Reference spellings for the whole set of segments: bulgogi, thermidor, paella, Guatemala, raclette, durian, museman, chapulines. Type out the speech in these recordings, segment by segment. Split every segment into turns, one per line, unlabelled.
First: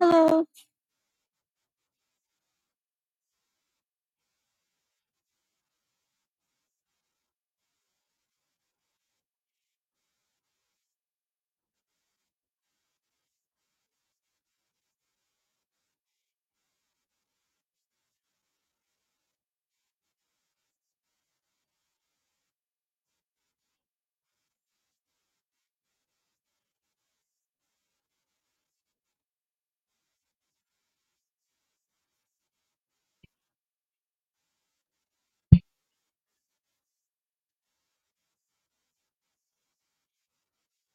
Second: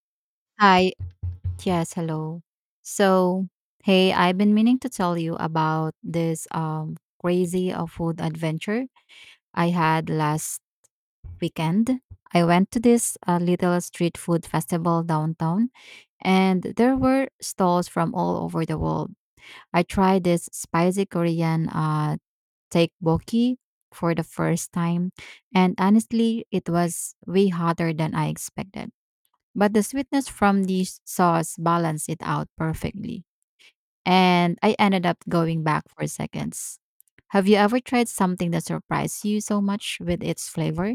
Hello.
Hi. Yes, hello. So, hey, I've been meaning to tell you about this crazy food adventure I had last weekend. I went to this little street food festival downtown, and there were stalls from all over the world. I tried this spicy Korean tteokbokki for the first time, and honestly, it was way hotter than I expected, but the sweetness from the sauce balanced it out perfectly. And I ended up going back for seconds. Have you ever tried something that surprised you so much with its flavor?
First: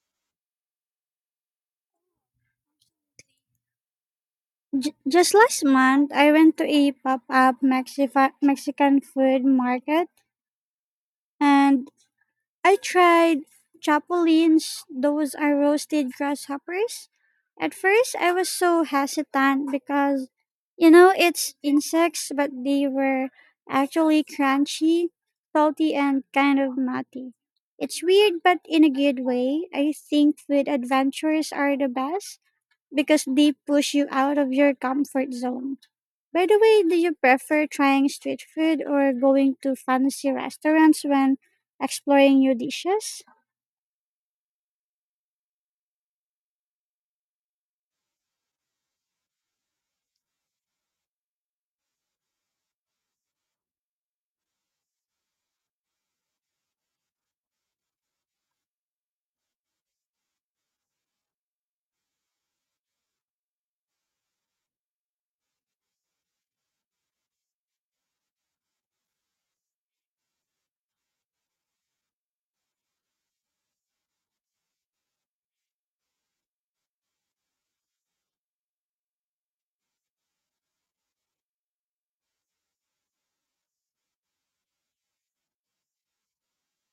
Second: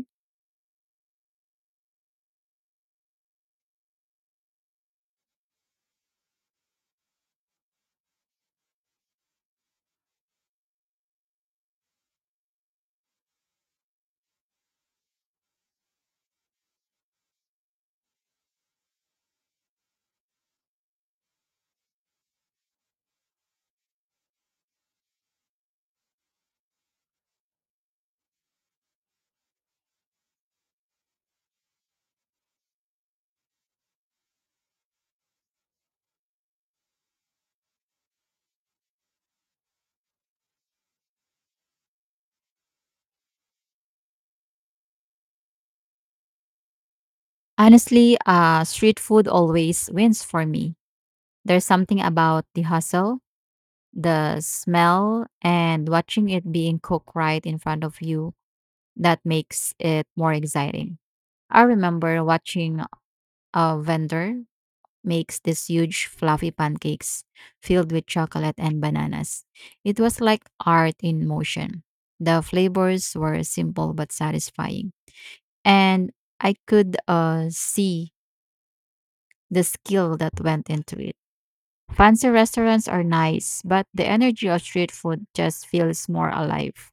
Just last month, I went to a pop-up Mexican food market, and I tried chapulines. Those are roasted grasshoppers. At first, I was so hesitant because, you know, it's insects, but they were actually crunchy, salty, and kind of nutty. It's weird, but in a good way. I think food adventures are the best because they push you out of your comfort zone. By the way, do you prefer trying street food or going to fancy restaurants when exploring new dishes?
Honestly, street food always wins for me. There's something about the hustle, the smell, and watching it being cooked right in front of you that makes it more exciting. I remember watching a vendor makes these huge fluffy pancakes filled with chocolate and bananas. It was like art in motion. The flavors were simple but satisfying, and I could see the skill that went into it. Fancy restaurants are nice, but the energy of street food just feels more alive.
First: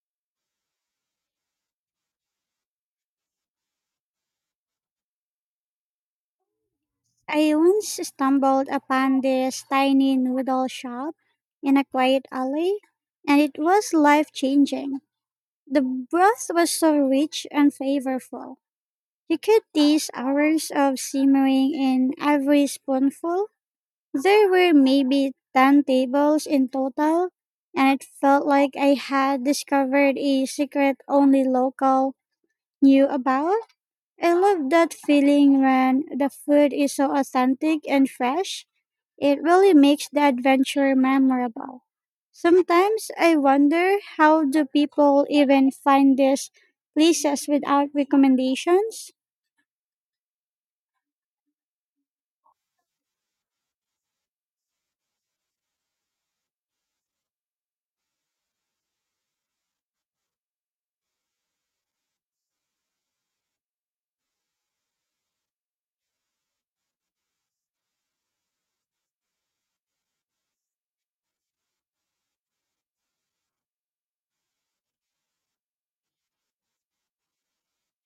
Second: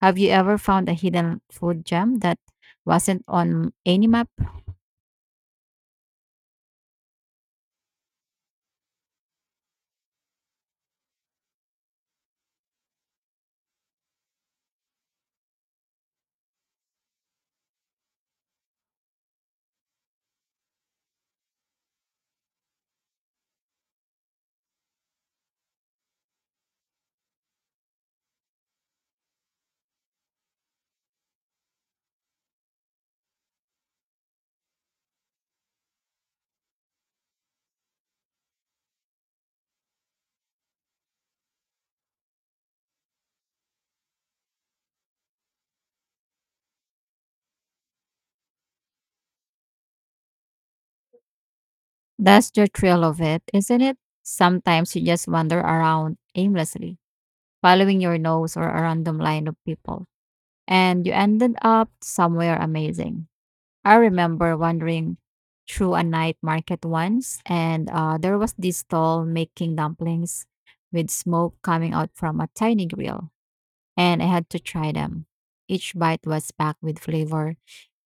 Have you ever found a hidden food gem that wasn't on any map?
I once stumbled upon this tiny noodle shop in a quiet alley, and it was life changing. The broth was so rich and flavorful. You could taste hours of simmering in every spoonful. There were maybe 10 tables in total, and it felt like I had discovered a secret only local knew about. I love that feeling when the food is so authentic and fresh. It really makes the adventure memorable. Sometimes I wonder how do people even find these places without recommendations
That's the thrill of it, isn't it? Sometimes you just wander around aimlessly, following your nose or a random line of people, and you ended up somewhere amazing. I remember wandering through a night market once, and there was this stall making dumplings with smoke coming out from a tiny grill, and I had to try them. Each bite was packed with flavor,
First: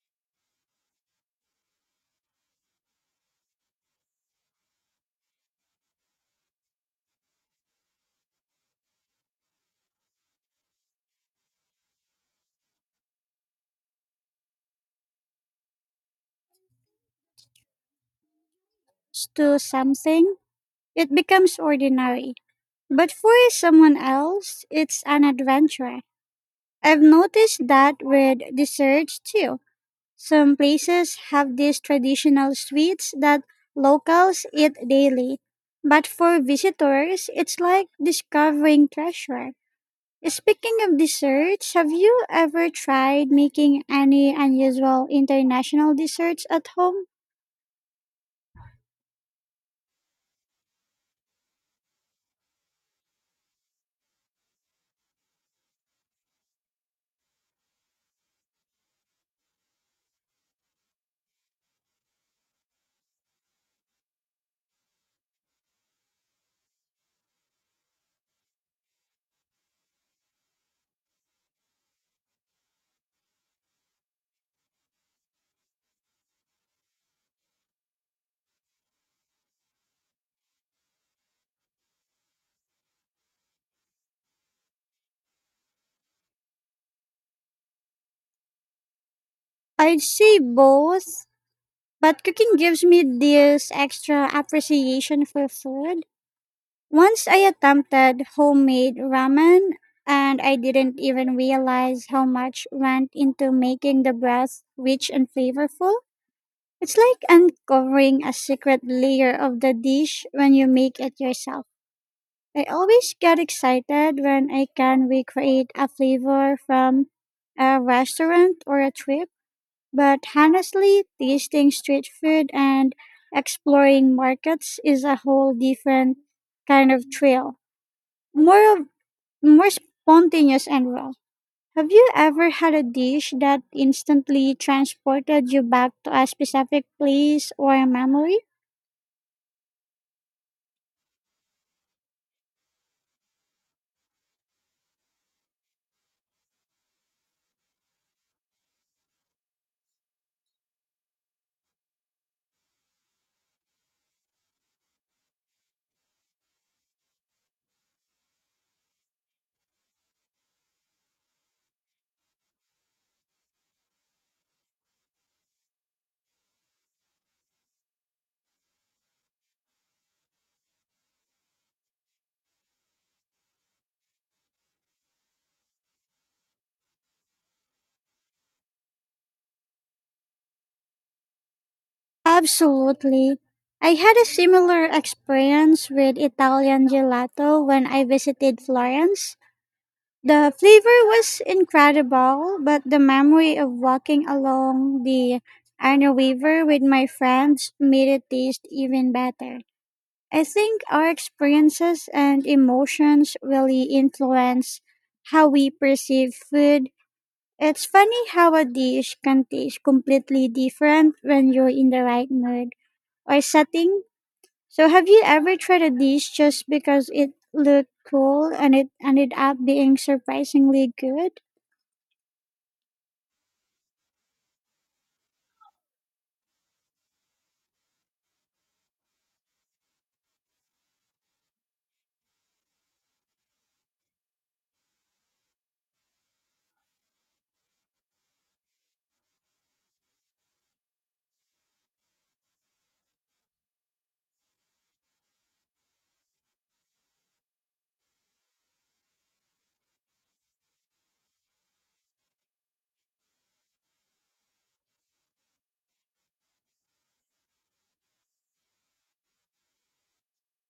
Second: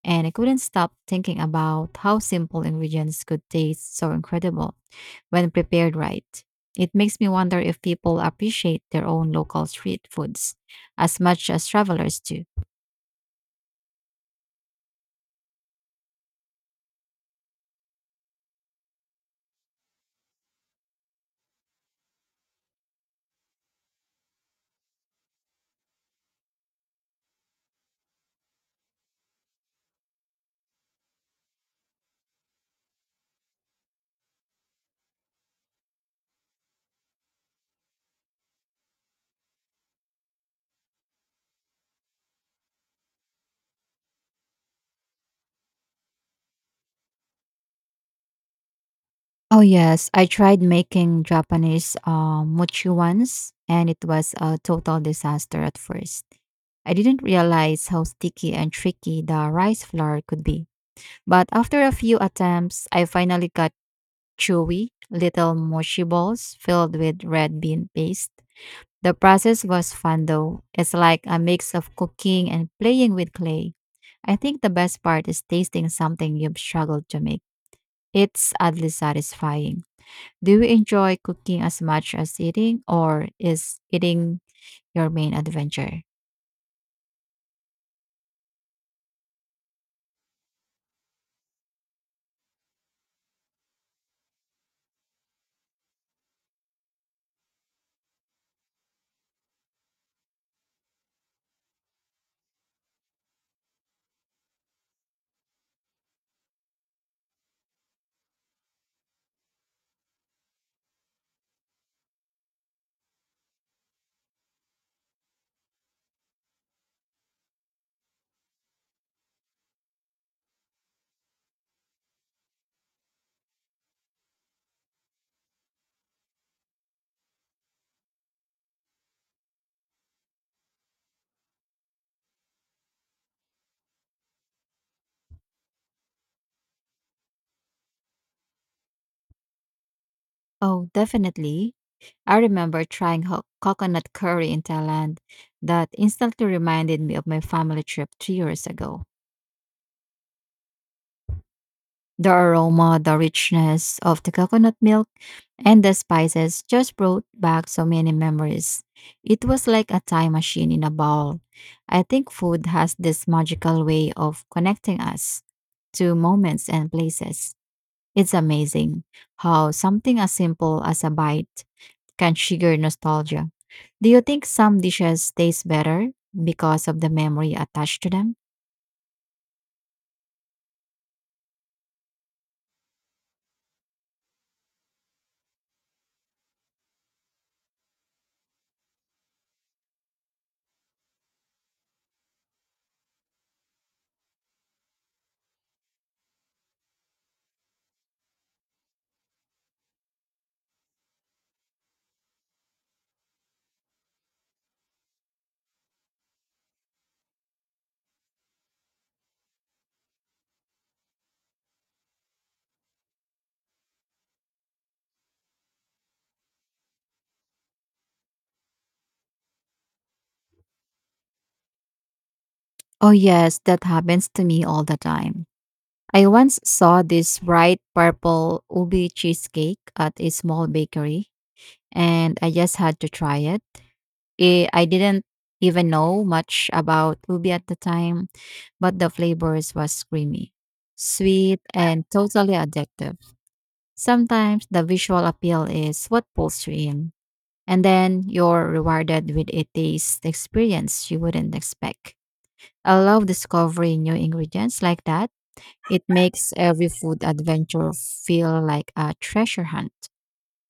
and I couldn't stop thinking about how simple ingredients could taste so incredible when prepared right. It makes me wonder if people appreciate their own local street foods as much as travelers do.
to something? It becomes ordinary. But for someone else, it's an adventure. I've noticed that with desserts too. Some places have these traditional sweets that locals eat daily. But for visitors, it's like discovering treasure. Speaking of desserts, have you ever tried making any unusual international desserts at home?
Oh yes, I tried making Japanese mochi once, and it was a total disaster at first. I didn't realize how sticky and tricky the rice flour could be. But after a few attempts, I finally got chewy little mochi balls filled with red bean paste. The process was fun though. It's like a mix of cooking and playing with clay. I think the best part is tasting something you've struggled to make. It's oddly satisfying. Do you enjoy cooking as much as eating, or is eating your main adventure?
I'd say both, but cooking gives me this extra appreciation for food. Once I attempted homemade ramen and I didn't even realize how much went into making the broth rich and flavorful. It's like uncovering a secret layer of the dish when you make it yourself. I always get excited when I can recreate a flavor from a restaurant or a trip, but honestly, tasting street food and exploring markets is a whole different kind of thrill. More of More spontaneous and raw. Have you ever had a dish that instantly transported you back to a specific place or a memory?
Oh, definitely. I remember trying coconut curry in Thailand that instantly reminded me of my family trip 3 years ago. The aroma, the richness of the coconut milk, and the spices just brought back so many memories. It was like a time machine in a bowl. I think food has this magical way of connecting us to moments and places. It's amazing how something as simple as a bite can trigger nostalgia. Do you think some dishes taste better because of the memory attached to them?
Absolutely. I had a similar experience with Italian gelato when I visited Florence. The flavor was incredible, but the memory of walking along the Arno River with my friends made it taste even better. I think our experiences and emotions really influence how we perceive food. It's funny how a dish can taste completely different when you're in the right mood or setting. So, have you ever tried a dish just because it looked cool and it ended up being surprisingly good?
Oh, yes, that happens to me all the time. I once saw this bright purple ubi cheesecake at a small bakery, and I just had to try it. I didn't even know much about ubi at the time, but the flavors was creamy, sweet, and totally addictive. Sometimes the visual appeal is what pulls you in, and then you're rewarded with a taste experience you wouldn't expect. I love discovering new ingredients like that. It makes every food adventure feel like a treasure hunt.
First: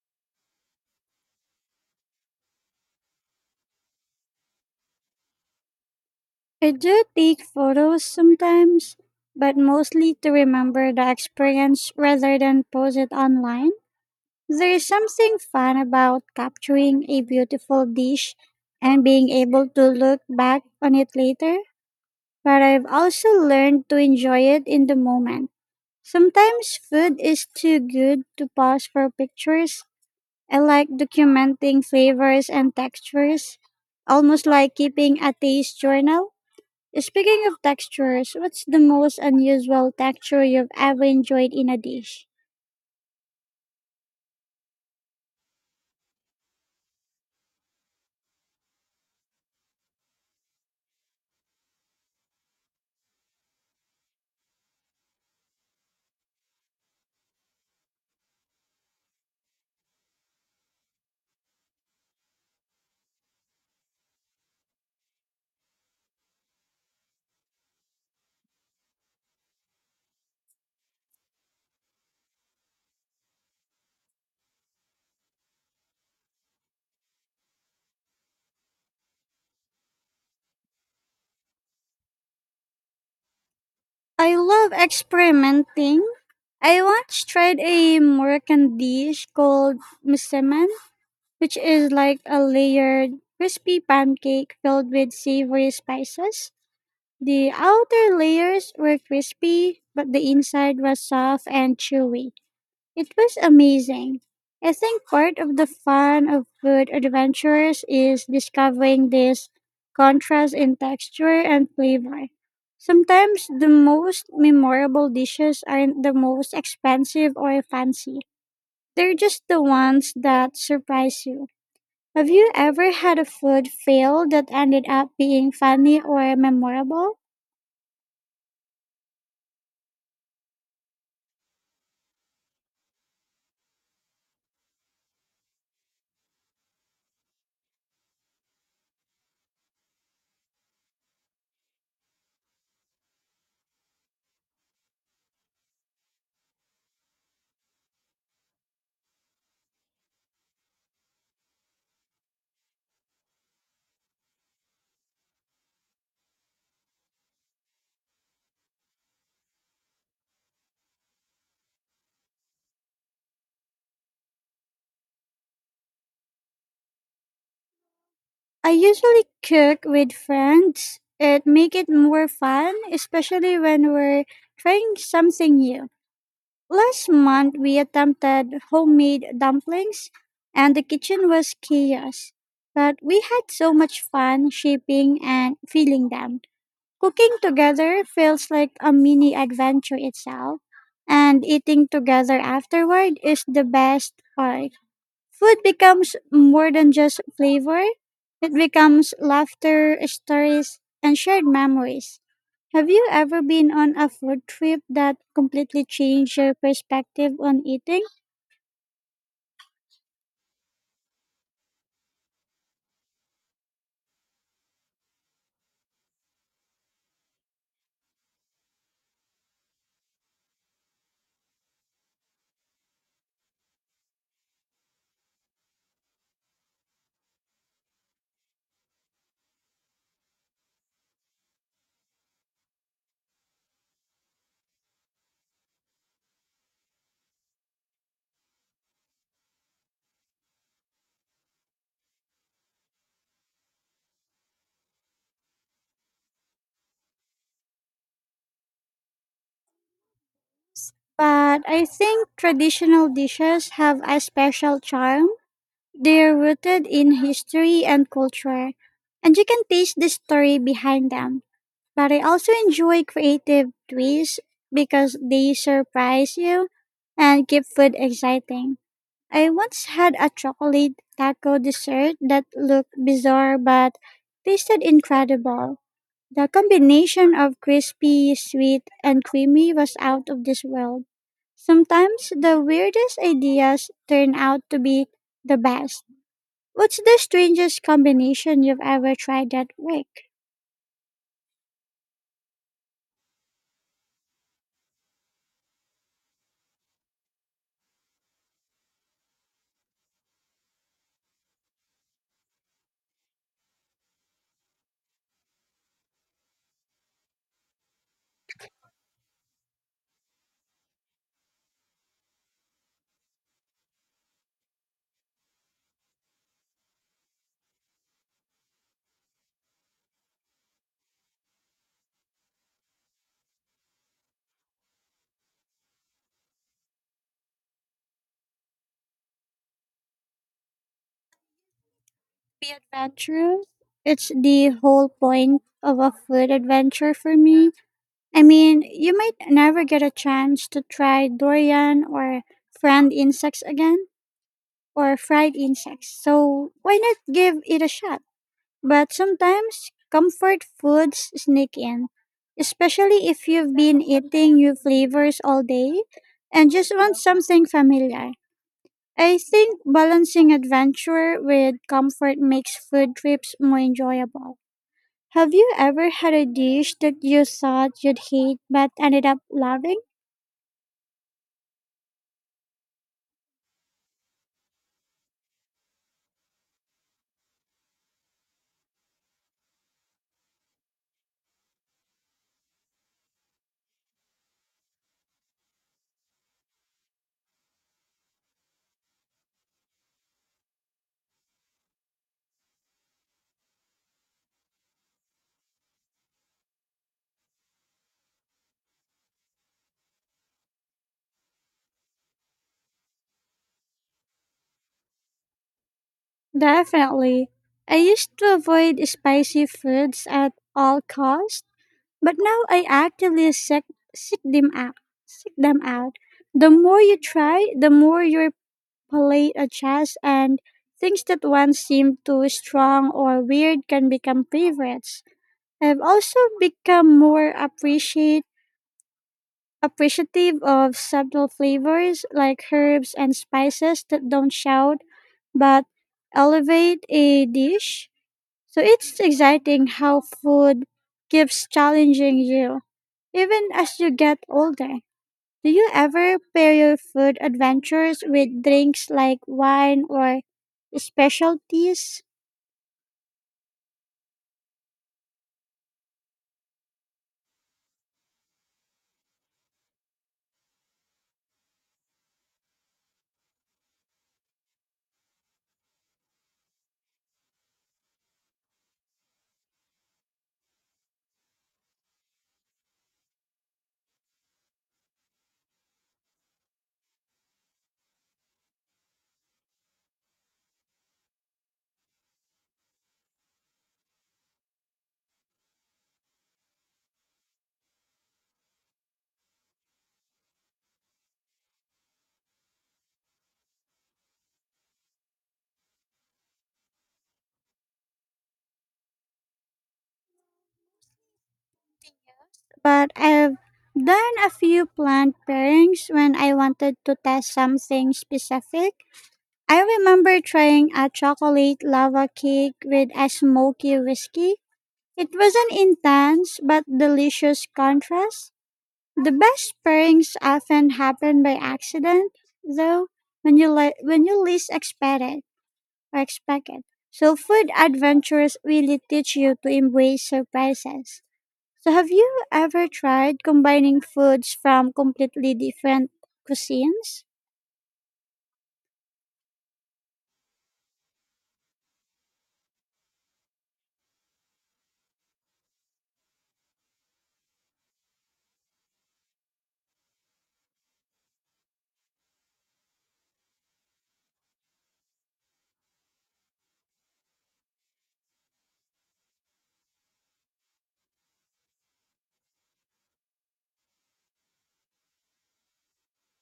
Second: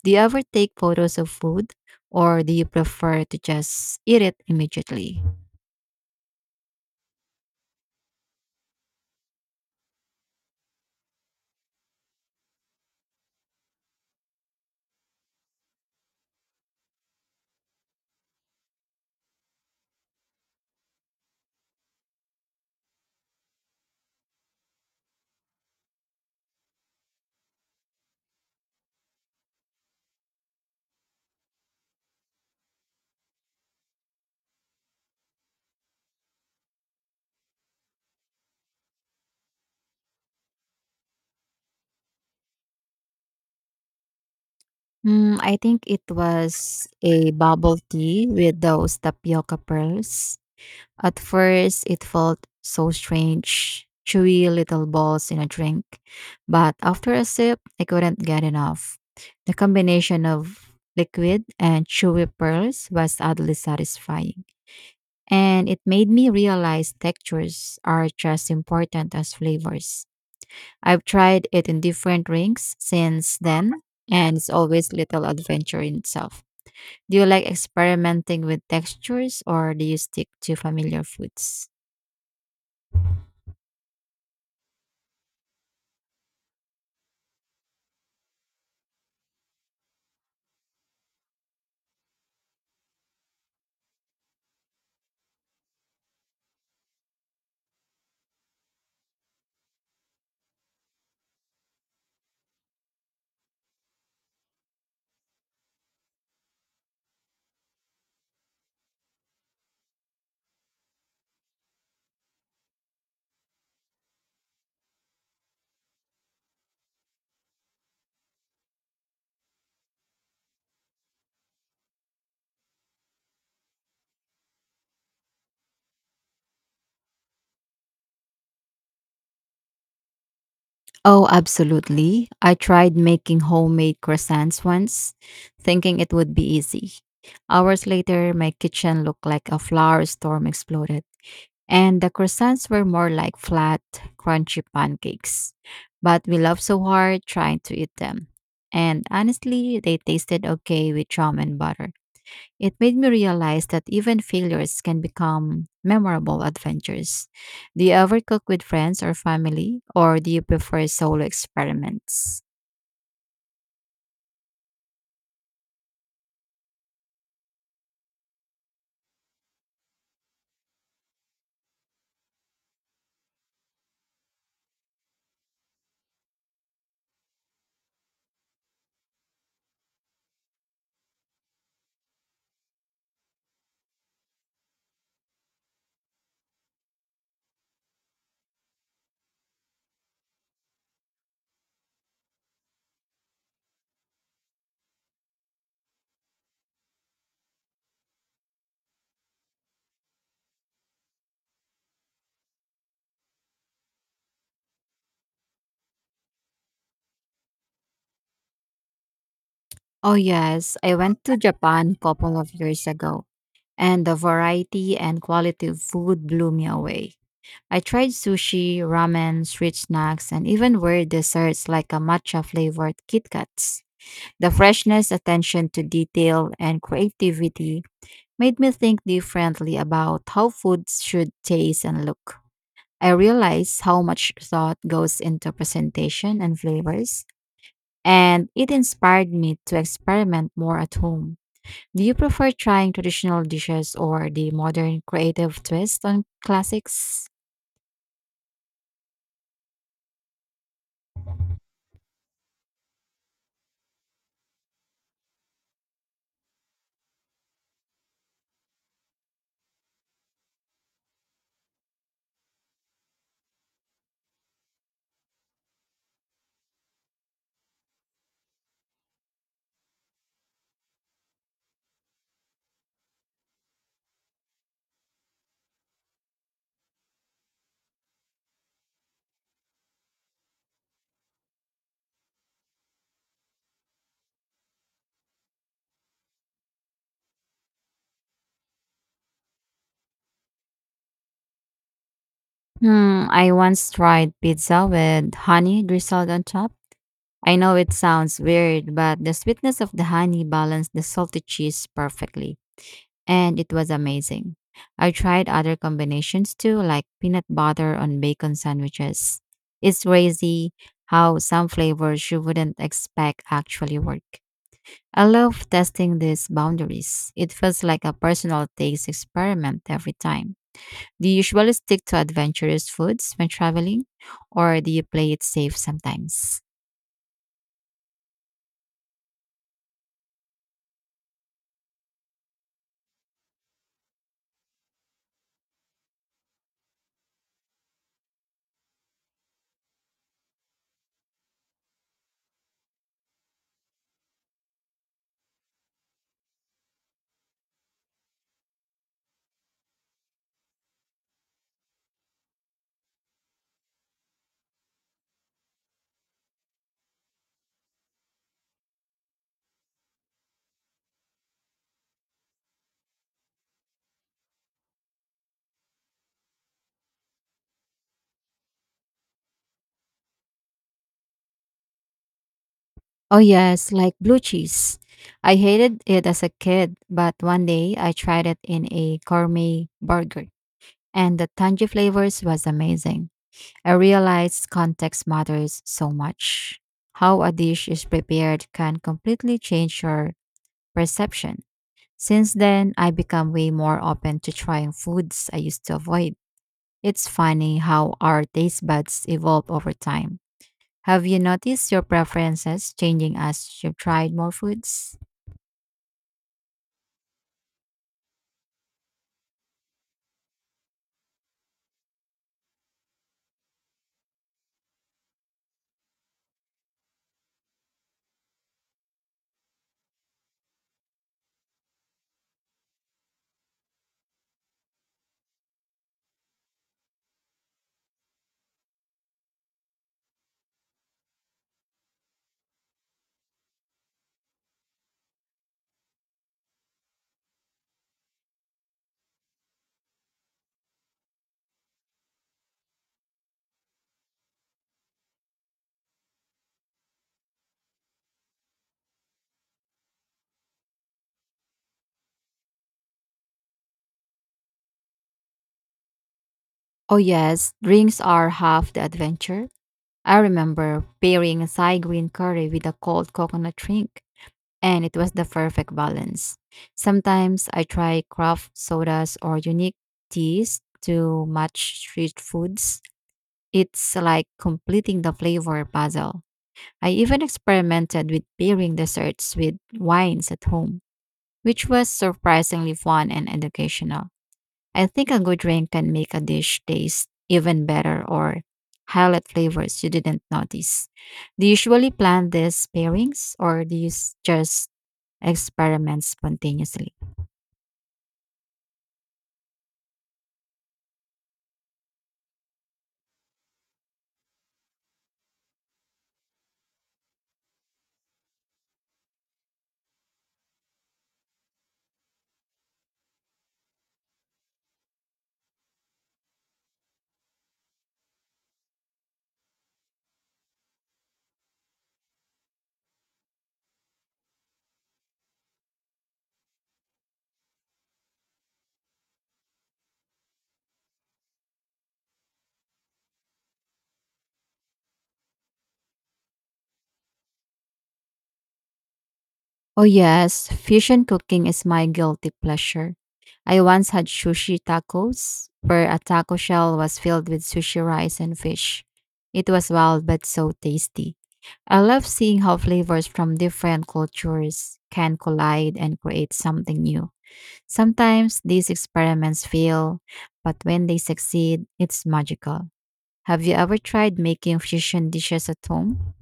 Do you ever take photos of food or do you prefer to just eat it immediately?
I do take photos sometimes, but mostly to remember the experience rather than post it online. There is something fun about capturing a beautiful dish and being able to look back on it later, but I've also learned to enjoy it in the moment. Sometimes food is too good to pause for pictures. I like documenting flavors and textures, almost like keeping a taste journal. Speaking of textures, what's the most unusual texture you've ever enjoyed in a dish?
Hmm, I think it was a bubble tea with those tapioca pearls. At first, it felt so strange, chewy little balls in a drink. But after a sip, I couldn't get enough. The combination of liquid and chewy pearls was oddly satisfying, and it made me realize textures are just important as flavors. I've tried it in different rings since then, and it's always little adventure in itself. Do you like experimenting with textures or do you stick to familiar foods?
I love experimenting. I once tried a Moroccan dish called museman, which is like a layered crispy pancake filled with savory spices. The outer layers were crispy, but the inside was soft and chewy. It was amazing. I think part of the fun of food adventures is discovering this contrast in texture and flavor. Sometimes the most memorable dishes aren't the most expensive or fancy. They're just the ones that surprise you. Have you ever had a food fail that ended up being funny or memorable?
Oh, absolutely. I tried making homemade croissants once, thinking it would be easy. Hours later, my kitchen looked like a flower storm exploded, and the croissants were more like flat, crunchy pancakes. But we laughed so hard trying to eat them. And honestly, they tasted okay with jam and butter. It made me realize that even failures can become memorable adventures. Do you ever cook with friends or family, or do you prefer solo experiments?
I usually cook with friends. It make it more fun, especially when we're trying something new. Last month we attempted homemade dumplings and the kitchen was chaos. But we had so much fun shaping and filling them. Cooking together feels like a mini adventure itself, and eating together afterward is the best part. Food becomes more than just flavor, it becomes laughter, stories, and shared memories. Have you ever been on a food trip that completely changed your perspective on eating?
Oh, yes, I went to Japan a couple of years ago, and the variety and quality of food blew me away. I tried sushi, ramen, street snacks, and even weird desserts like a matcha flavored Kit Kats. The freshness, attention to detail, and creativity made me think differently about how foods should taste and look. I realized how much thought goes into presentation and flavors, and it inspired me to experiment more at home. Do you prefer trying traditional dishes or the modern creative twist on classics?
But I think traditional dishes have a special charm. They're rooted in history and culture, and you can taste the story behind them. But I also enjoy creative twists because they surprise you and keep food exciting. I once had a chocolate taco dessert that looked bizarre but tasted incredible. The combination of crispy, sweet, and creamy was out of this world. Sometimes the weirdest ideas turn out to be the best. What's the strangest combination you've ever tried that worked?
Hmm, I once tried pizza with honey drizzled on top. I know it sounds weird, but the sweetness of the honey balanced the salty cheese perfectly, and it was amazing. I tried other combinations too, like peanut butter on bacon sandwiches. It's crazy how some flavors you wouldn't expect actually work. I love testing these boundaries. It feels like a personal taste experiment every time. Do you usually stick to adventurous foods when traveling, or do you play it safe sometimes?
Be adventurous. It's the whole point of a food adventure for me. I mean, you might never get a chance to try durian or fried insects again, or fried insects. So why not give it a shot? But sometimes comfort foods sneak in, especially if you've been eating new flavors all day and just want something familiar. I think balancing adventure with comfort makes food trips more enjoyable. Have you ever had a dish that you thought you'd hate but ended up loving?
Oh, yes, like blue cheese. I hated it as a kid, but one day I tried it in a gourmet burger, and the tangy flavors was amazing. I realized context matters so much. How a dish is prepared can completely change your perception. Since then, I become way more open to trying foods I used to avoid. It's funny how our taste buds evolve over time. Have you noticed your preferences changing as you've tried more foods?
Definitely. I used to avoid spicy foods at all costs, but now I actively seek them out. Seek them out. The more you try, the more your palate adjusts, and things that once seemed too strong or weird can become favorites. I've also become more appreciate appreciative of subtle flavors like herbs and spices that don't shout but elevate a dish, so it's exciting how food keeps challenging you, even as you get older. Do you ever pair your food adventures with drinks like wine or specialties?
Oh, yes, drinks are half the adventure. I remember pairing a Thai green curry with a cold coconut drink, and it was the perfect balance. Sometimes I try craft sodas or unique teas to match street foods. It's like completing the flavor puzzle. I even experimented with pairing desserts with wines at home, which was surprisingly fun and educational. I think a good drink can make a dish taste even better or highlight flavors you didn't notice. Do you usually plan these pairings or do you just experiment spontaneously?
But I've done a few planned pairings when I wanted to test something specific. I remember trying a chocolate lava cake with a smoky whiskey. It was an intense but delicious contrast. The best pairings often happen by accident, though, when you least expect it or expect it. So food adventures really teach you to embrace surprises. So have you ever tried combining foods from completely different cuisines?
Oh, yes, fusion cooking is my guilty pleasure. I once had sushi tacos, where a taco shell was filled with sushi rice and fish. It was wild but so tasty. I love seeing how flavors from different cultures can collide and create something new. Sometimes these experiments fail, but when they succeed, it's magical. Have you ever tried making fusion dishes at home?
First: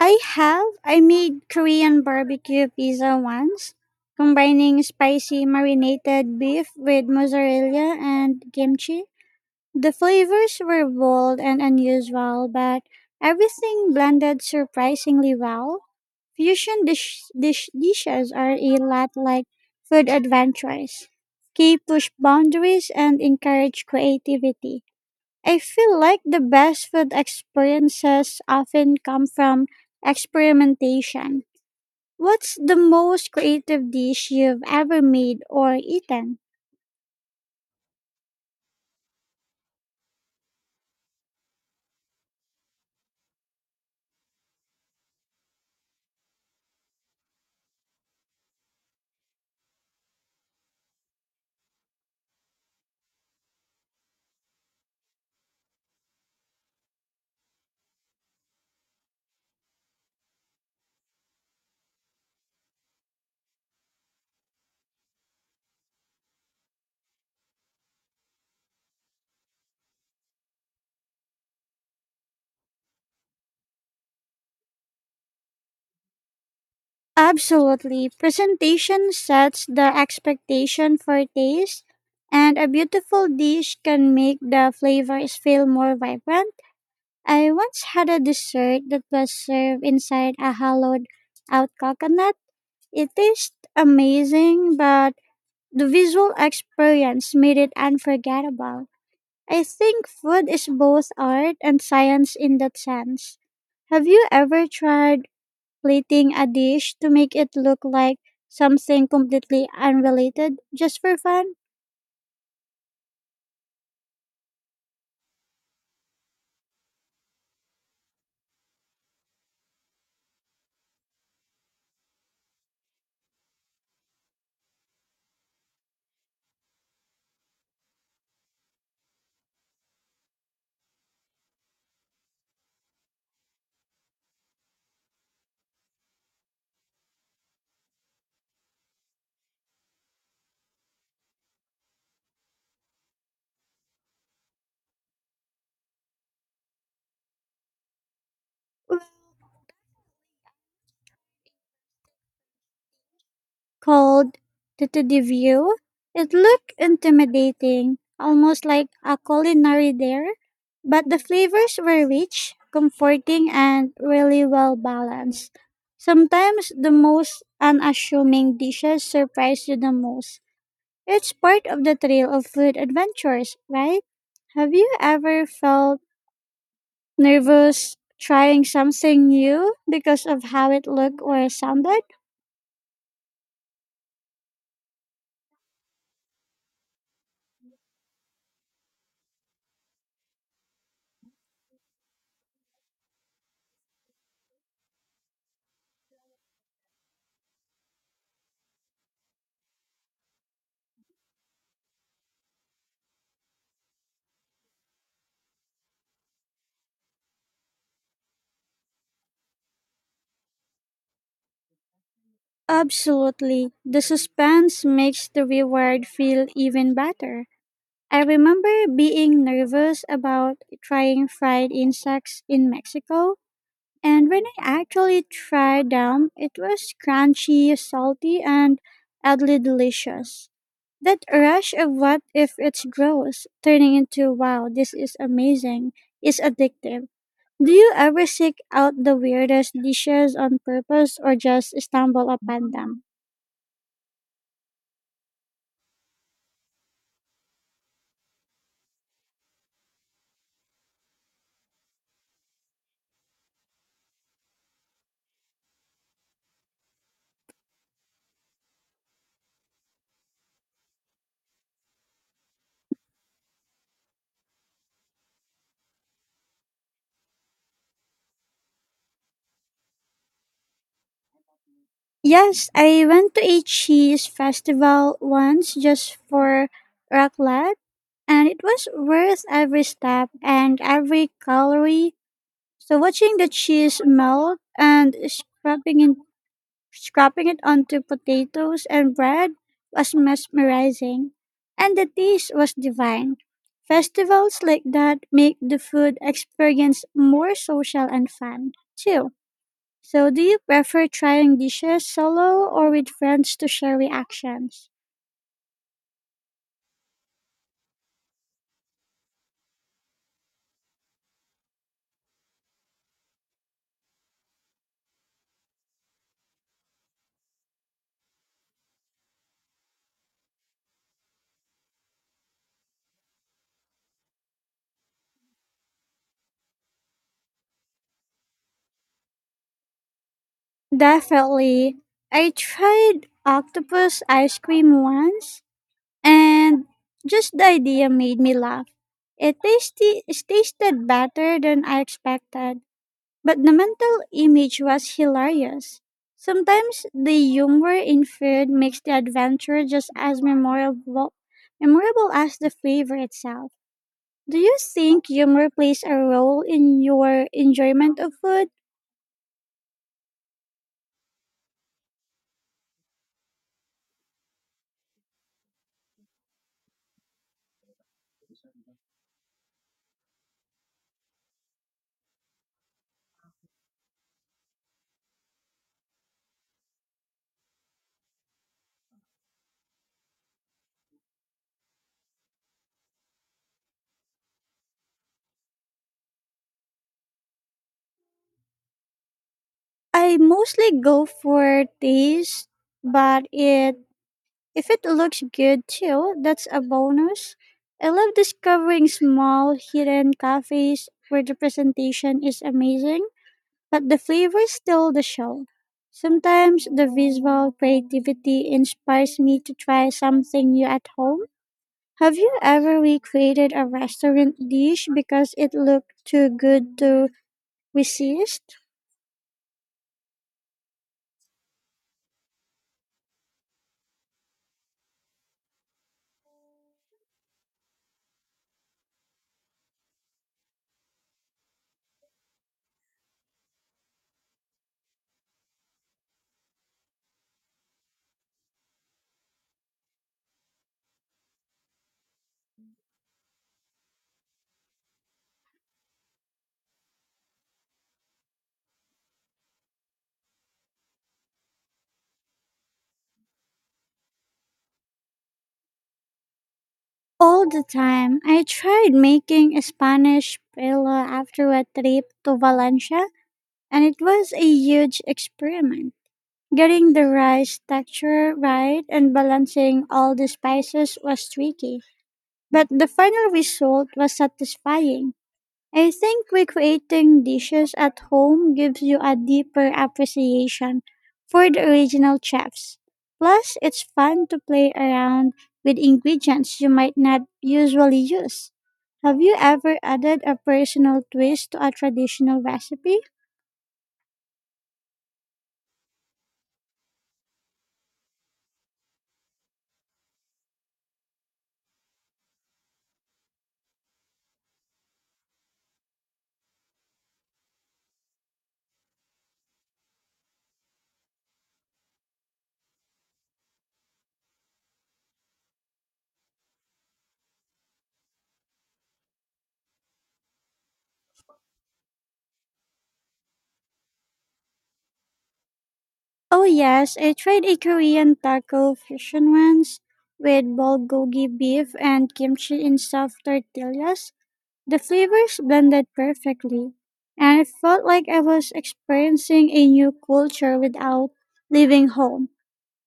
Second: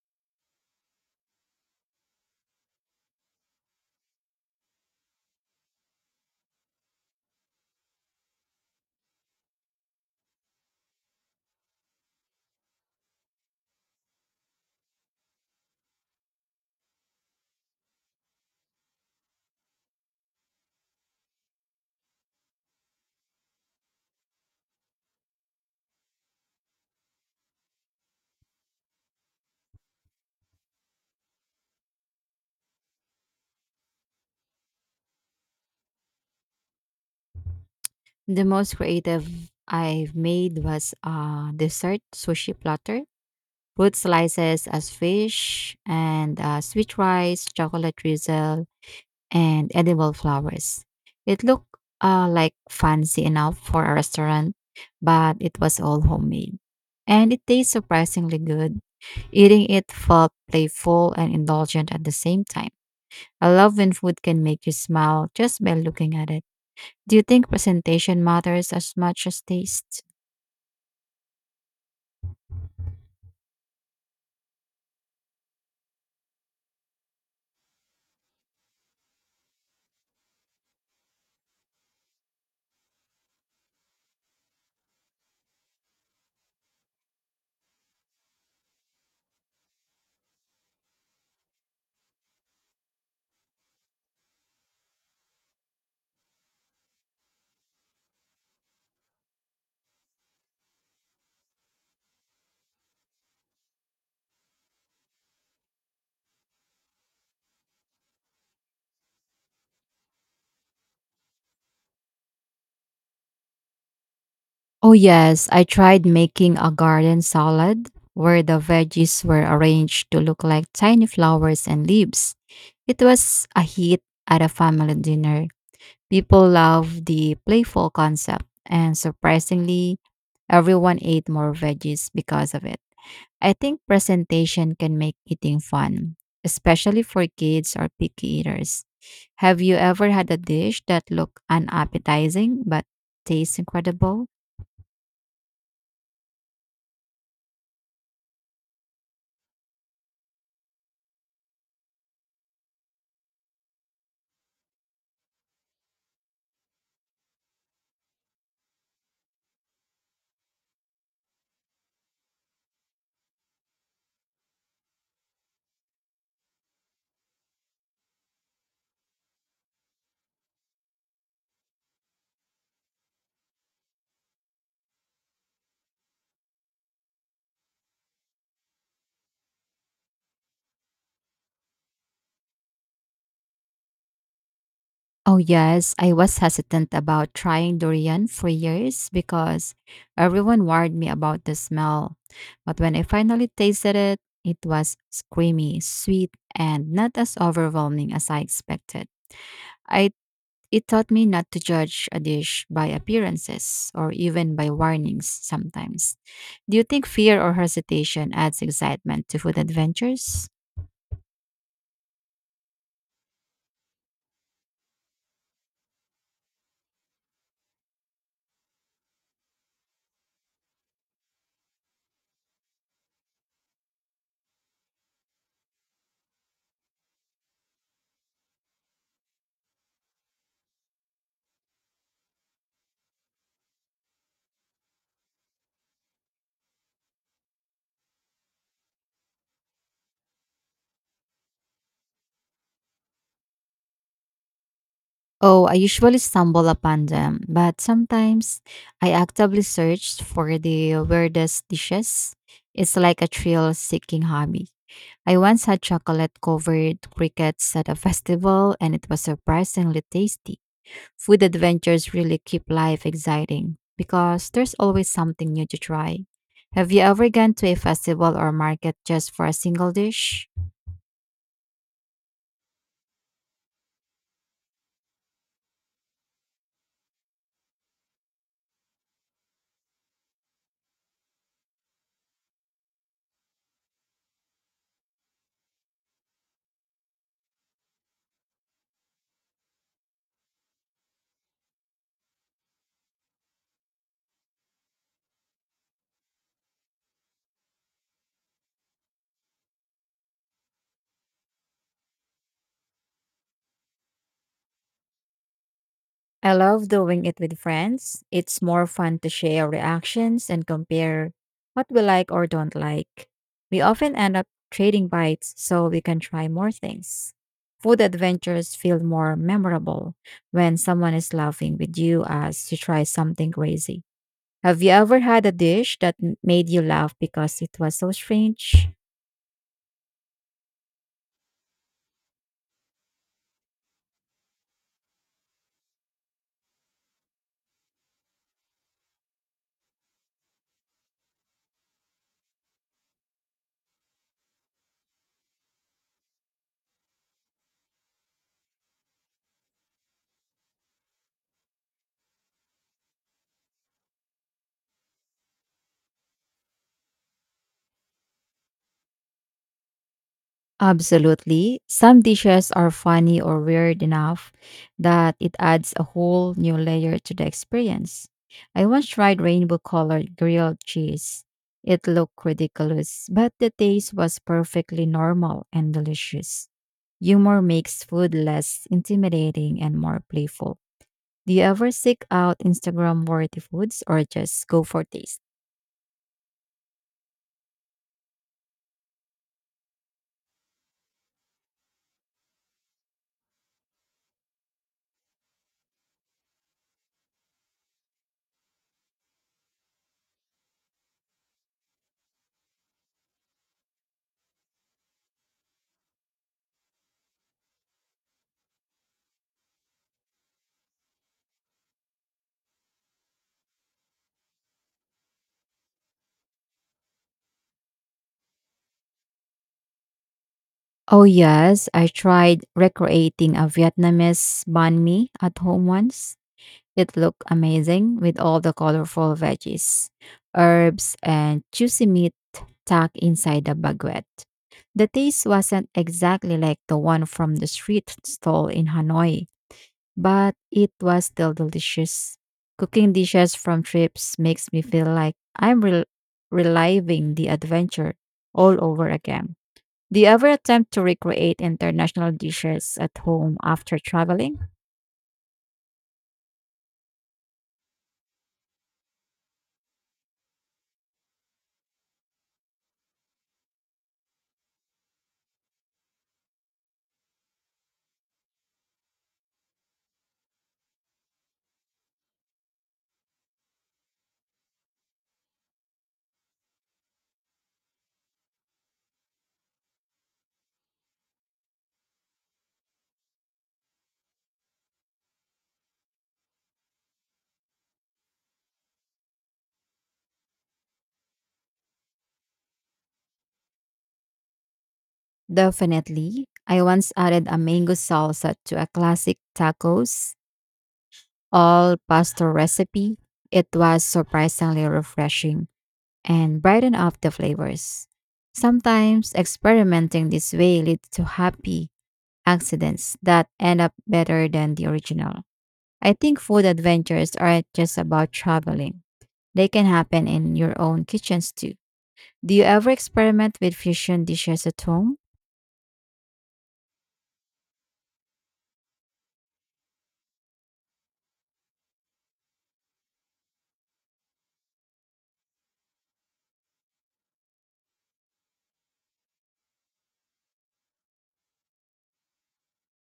I have. I made Korean barbecue pizza once, combining spicy marinated beef with mozzarella and kimchi. The flavors were bold and unusual, but everything blended surprisingly well. Fusion dishes are a lot like food adventures. They push boundaries and encourage creativity. I feel like the best food experiences often come from experimentation. What's the most creative dish you've ever made or eaten?
The most creative I've made was a dessert sushi platter, fruit slices as fish, and sweet rice, chocolate drizzle, and edible flowers. It looked like fancy enough for a restaurant, but it was all homemade. And it tastes surprisingly good. Eating it felt playful and indulgent at the same time. I love when food can make you smile just by looking at it. Do you think presentation matters as much as taste?
Absolutely. Presentation sets the expectation for taste, and a beautiful dish can make the flavors feel more vibrant. I once had a dessert that was served inside a hollowed out coconut. It tastes amazing, but the visual experience made it unforgettable. I think food is both art and science in that sense. Have you ever tried plating a dish to make it look like something completely unrelated just for fun?
Oh, yes, I tried making a garden salad where the veggies were arranged to look like tiny flowers and leaves. It was a hit at a family dinner. People loved the playful concept, and surprisingly, everyone ate more veggies because of it. I think presentation can make eating fun, especially for kids or picky eaters. Have you ever had a dish that looked unappetizing but tastes incredible?
Called the view. It looked intimidating, almost like a culinary dare, but the flavors were rich, comforting, and really well balanced. Sometimes the most unassuming dishes surprise you the most. It's part of the thrill of food adventures, right? Have you ever felt nervous trying something new because of how it looked or sounded?
Oh, yes. I was hesitant about trying durian for years because everyone warned me about the smell. But when I finally tasted it, it was creamy, sweet, and not as overwhelming as I expected. I It taught me not to judge a dish by appearances or even by warnings sometimes. Do you think fear or hesitation adds excitement to food adventures?
Absolutely. The suspense makes the reward feel even better. I remember being nervous about trying fried insects in Mexico, and when I actually tried them, it was crunchy, salty, and oddly delicious. That rush of what if it's gross, turning into wow, this is amazing, is addictive. Do you ever seek out the weirdest dishes on purpose or just stumble upon them?
Oh, I usually stumble upon them, but sometimes I actively search for the weirdest dishes. It's like a thrill seeking hobby. I once had chocolate covered crickets at a festival and it was surprisingly tasty. Food adventures really keep life exciting because there's always something new to try. Have you ever gone to a festival or market just for a single dish?
Yes, I went to a cheese festival once just for raclette, and it was worth every step and every calorie. So watching the cheese melt and scraping in Scrapping it onto potatoes and bread was mesmerizing, and the taste was divine. Festivals like that make the food experience more social and fun, too. So, do you prefer trying dishes solo or with friends to share reactions?
I love doing it with friends. It's more fun to share reactions and compare what we like or don't like. We often end up trading bites so we can try more things. Food adventures feel more memorable when someone is laughing with you as you try something crazy. Have you ever had a dish that made you laugh because it was so strange?
Definitely. I tried octopus ice cream once, and just the idea made me laugh. It tasted better than I expected. But the mental image was hilarious. Sometimes the humor in food makes the adventure just as memorable as the flavor itself. Do you think humor plays a role in your enjoyment of food?
Absolutely. Some dishes are funny or weird enough that it adds a whole new layer to the experience. I once tried rainbow colored grilled cheese. It looked ridiculous, but the taste was perfectly normal and delicious. Humor makes food less intimidating and more playful. Do you ever seek out Instagram worthy foods or just go for taste?
I mostly go for taste, but it if it looks good too, that's a bonus. I love discovering small hidden cafes where the presentation is amazing but the flavor is still the show. Sometimes the visual creativity inspires me to try something new at home. Have you ever recreated a restaurant dish because it looked too good to resist?
Oh yes, I tried recreating a Vietnamese banh mi at home once. It looked amazing with all the colorful veggies, herbs, and juicy meat tucked inside the baguette. The taste wasn't exactly like the one from the street stall in Hanoi, but it was still delicious. Cooking dishes from trips makes me feel like I'm reliving the adventure all over again. Do you ever attempt to recreate international dishes at home after traveling?
All the time. I tried making a Spanish paella after a trip to Valencia, and it was a huge experiment. Getting the rice texture right and balancing all the spices was tricky, but the final result was satisfying. I think recreating dishes at home gives you a deeper appreciation for the original chefs. Plus, it's fun to play around with ingredients you might not usually use. Have you ever added a personal twist to a traditional recipe?
Definitely. I once added a mango salsa to a classic tacos, all pasta recipe. It was surprisingly refreshing and brightened up the flavors. Sometimes experimenting this way leads to happy accidents that end up better than the original. I think food adventures aren't just about traveling. They can happen in your own kitchens too. Do you ever experiment with fusion dishes at home?
Oh, yes, I tried a Korean taco fusion once with bulgogi beef and kimchi in soft tortillas. The flavors blended perfectly, and it felt like I was experiencing a new culture without leaving home.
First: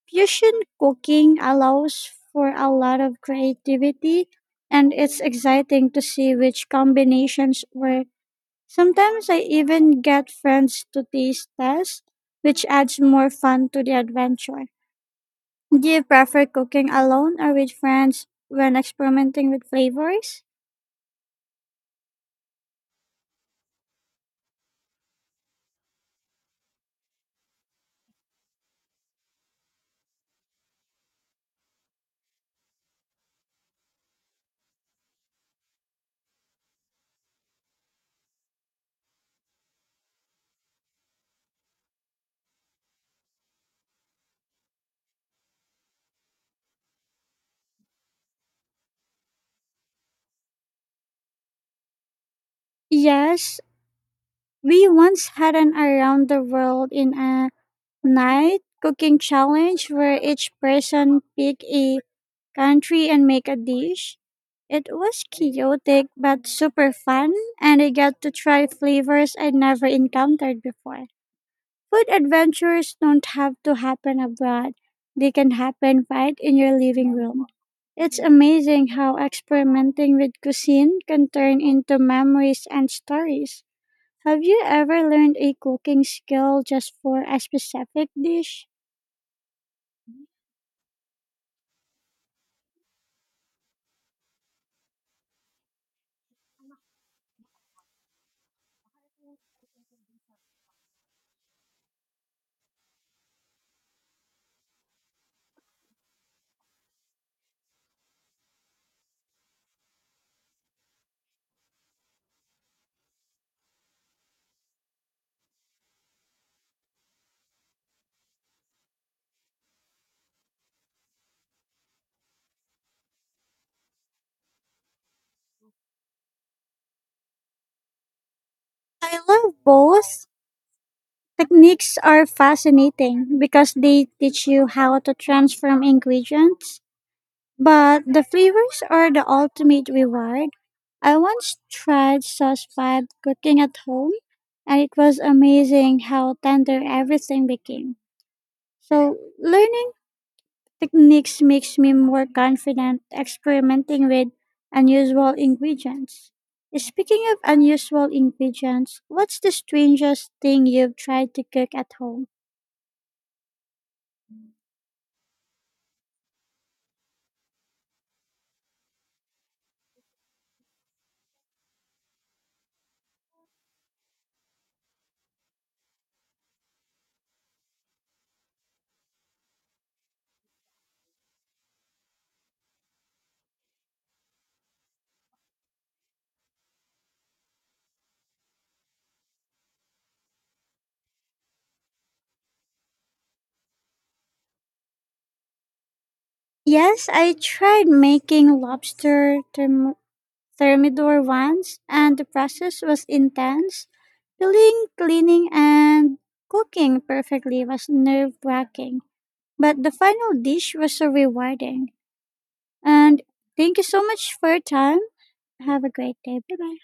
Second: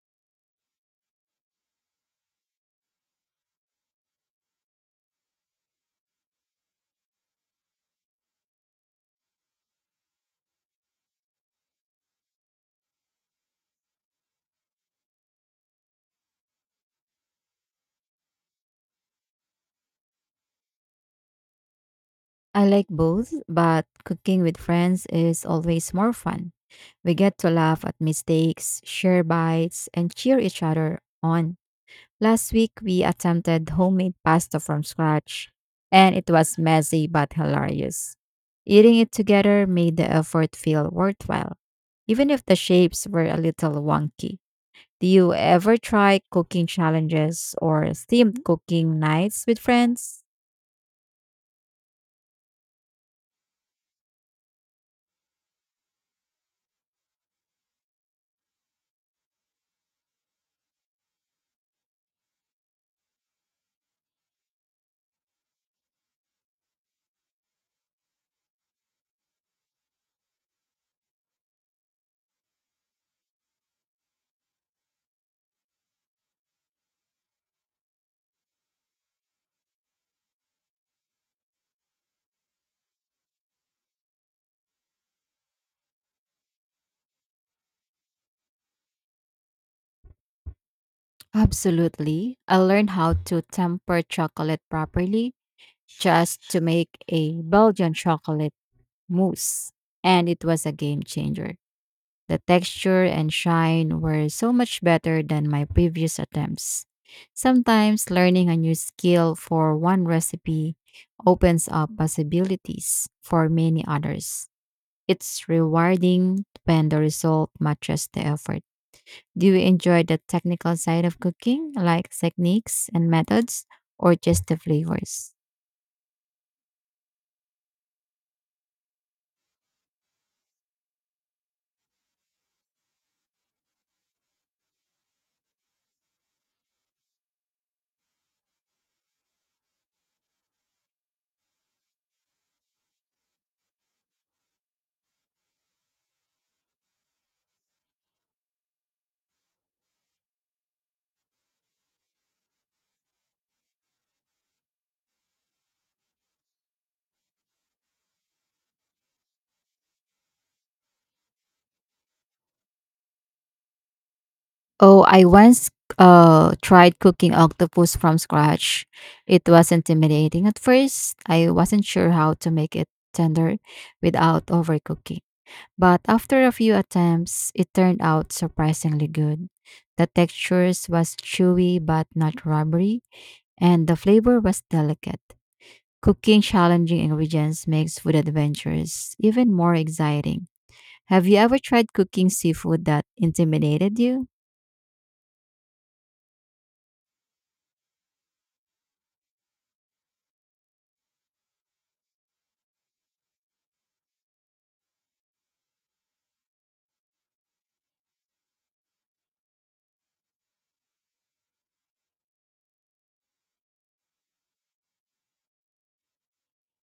Fusion cooking allows for a lot of creativity, and it's exciting to see which combinations work. Sometimes I even get friends to taste test, which adds more fun to the adventure. Do you prefer cooking alone or with friends when experimenting with flavors?
I like both, but cooking with friends is always more fun. We get to laugh at mistakes, share bites, and cheer each other on. Last week, we attempted homemade pasta from scratch, and it was messy but hilarious. Eating it together made the effort feel worthwhile, even if the shapes were a little wonky. Do you ever try cooking challenges or themed cooking nights with friends?
Yes, we once had an around the world in a night cooking challenge where each person pick a country and make a dish. It was chaotic but super fun, and I got to try flavors I'd never encountered before. Food adventures don't have to happen abroad, they can happen right in your living room. It's amazing how experimenting with cuisine can turn into memories and stories. Have you ever learned a cooking skill just for a specific dish?
Absolutely. I learned how to temper chocolate properly just to make a Belgian chocolate mousse, and it was a game changer. The texture and shine were so much better than my previous attempts. Sometimes learning a new skill for one recipe opens up possibilities for many others. It's rewarding when the result matches the effort. Do you enjoy the technical side of cooking, like techniques and methods, or just the flavors?
I love both. Techniques are fascinating because they teach you how to transform ingredients, but the flavors are the ultimate reward. I once tried sauce pad cooking at home, and it was amazing how tender everything became. So, learning techniques makes me more confident experimenting with unusual ingredients. Speaking of unusual ingredients, what's the strangest thing you've tried to cook at home?
Oh, I once tried cooking octopus from scratch. It was intimidating at first. I wasn't sure how to make it tender without overcooking. But after a few attempts, it turned out surprisingly good. The textures was chewy but not rubbery and the flavor was delicate. Cooking challenging ingredients makes food adventures even more exciting. Have you ever tried cooking seafood that intimidated you?
Yes, I tried making thermidor once, and the process was intense. Peeling, cleaning, and cooking perfectly was nerve wracking, but the final dish was so rewarding. And thank you so much for your time. Have a great day. Bye bye.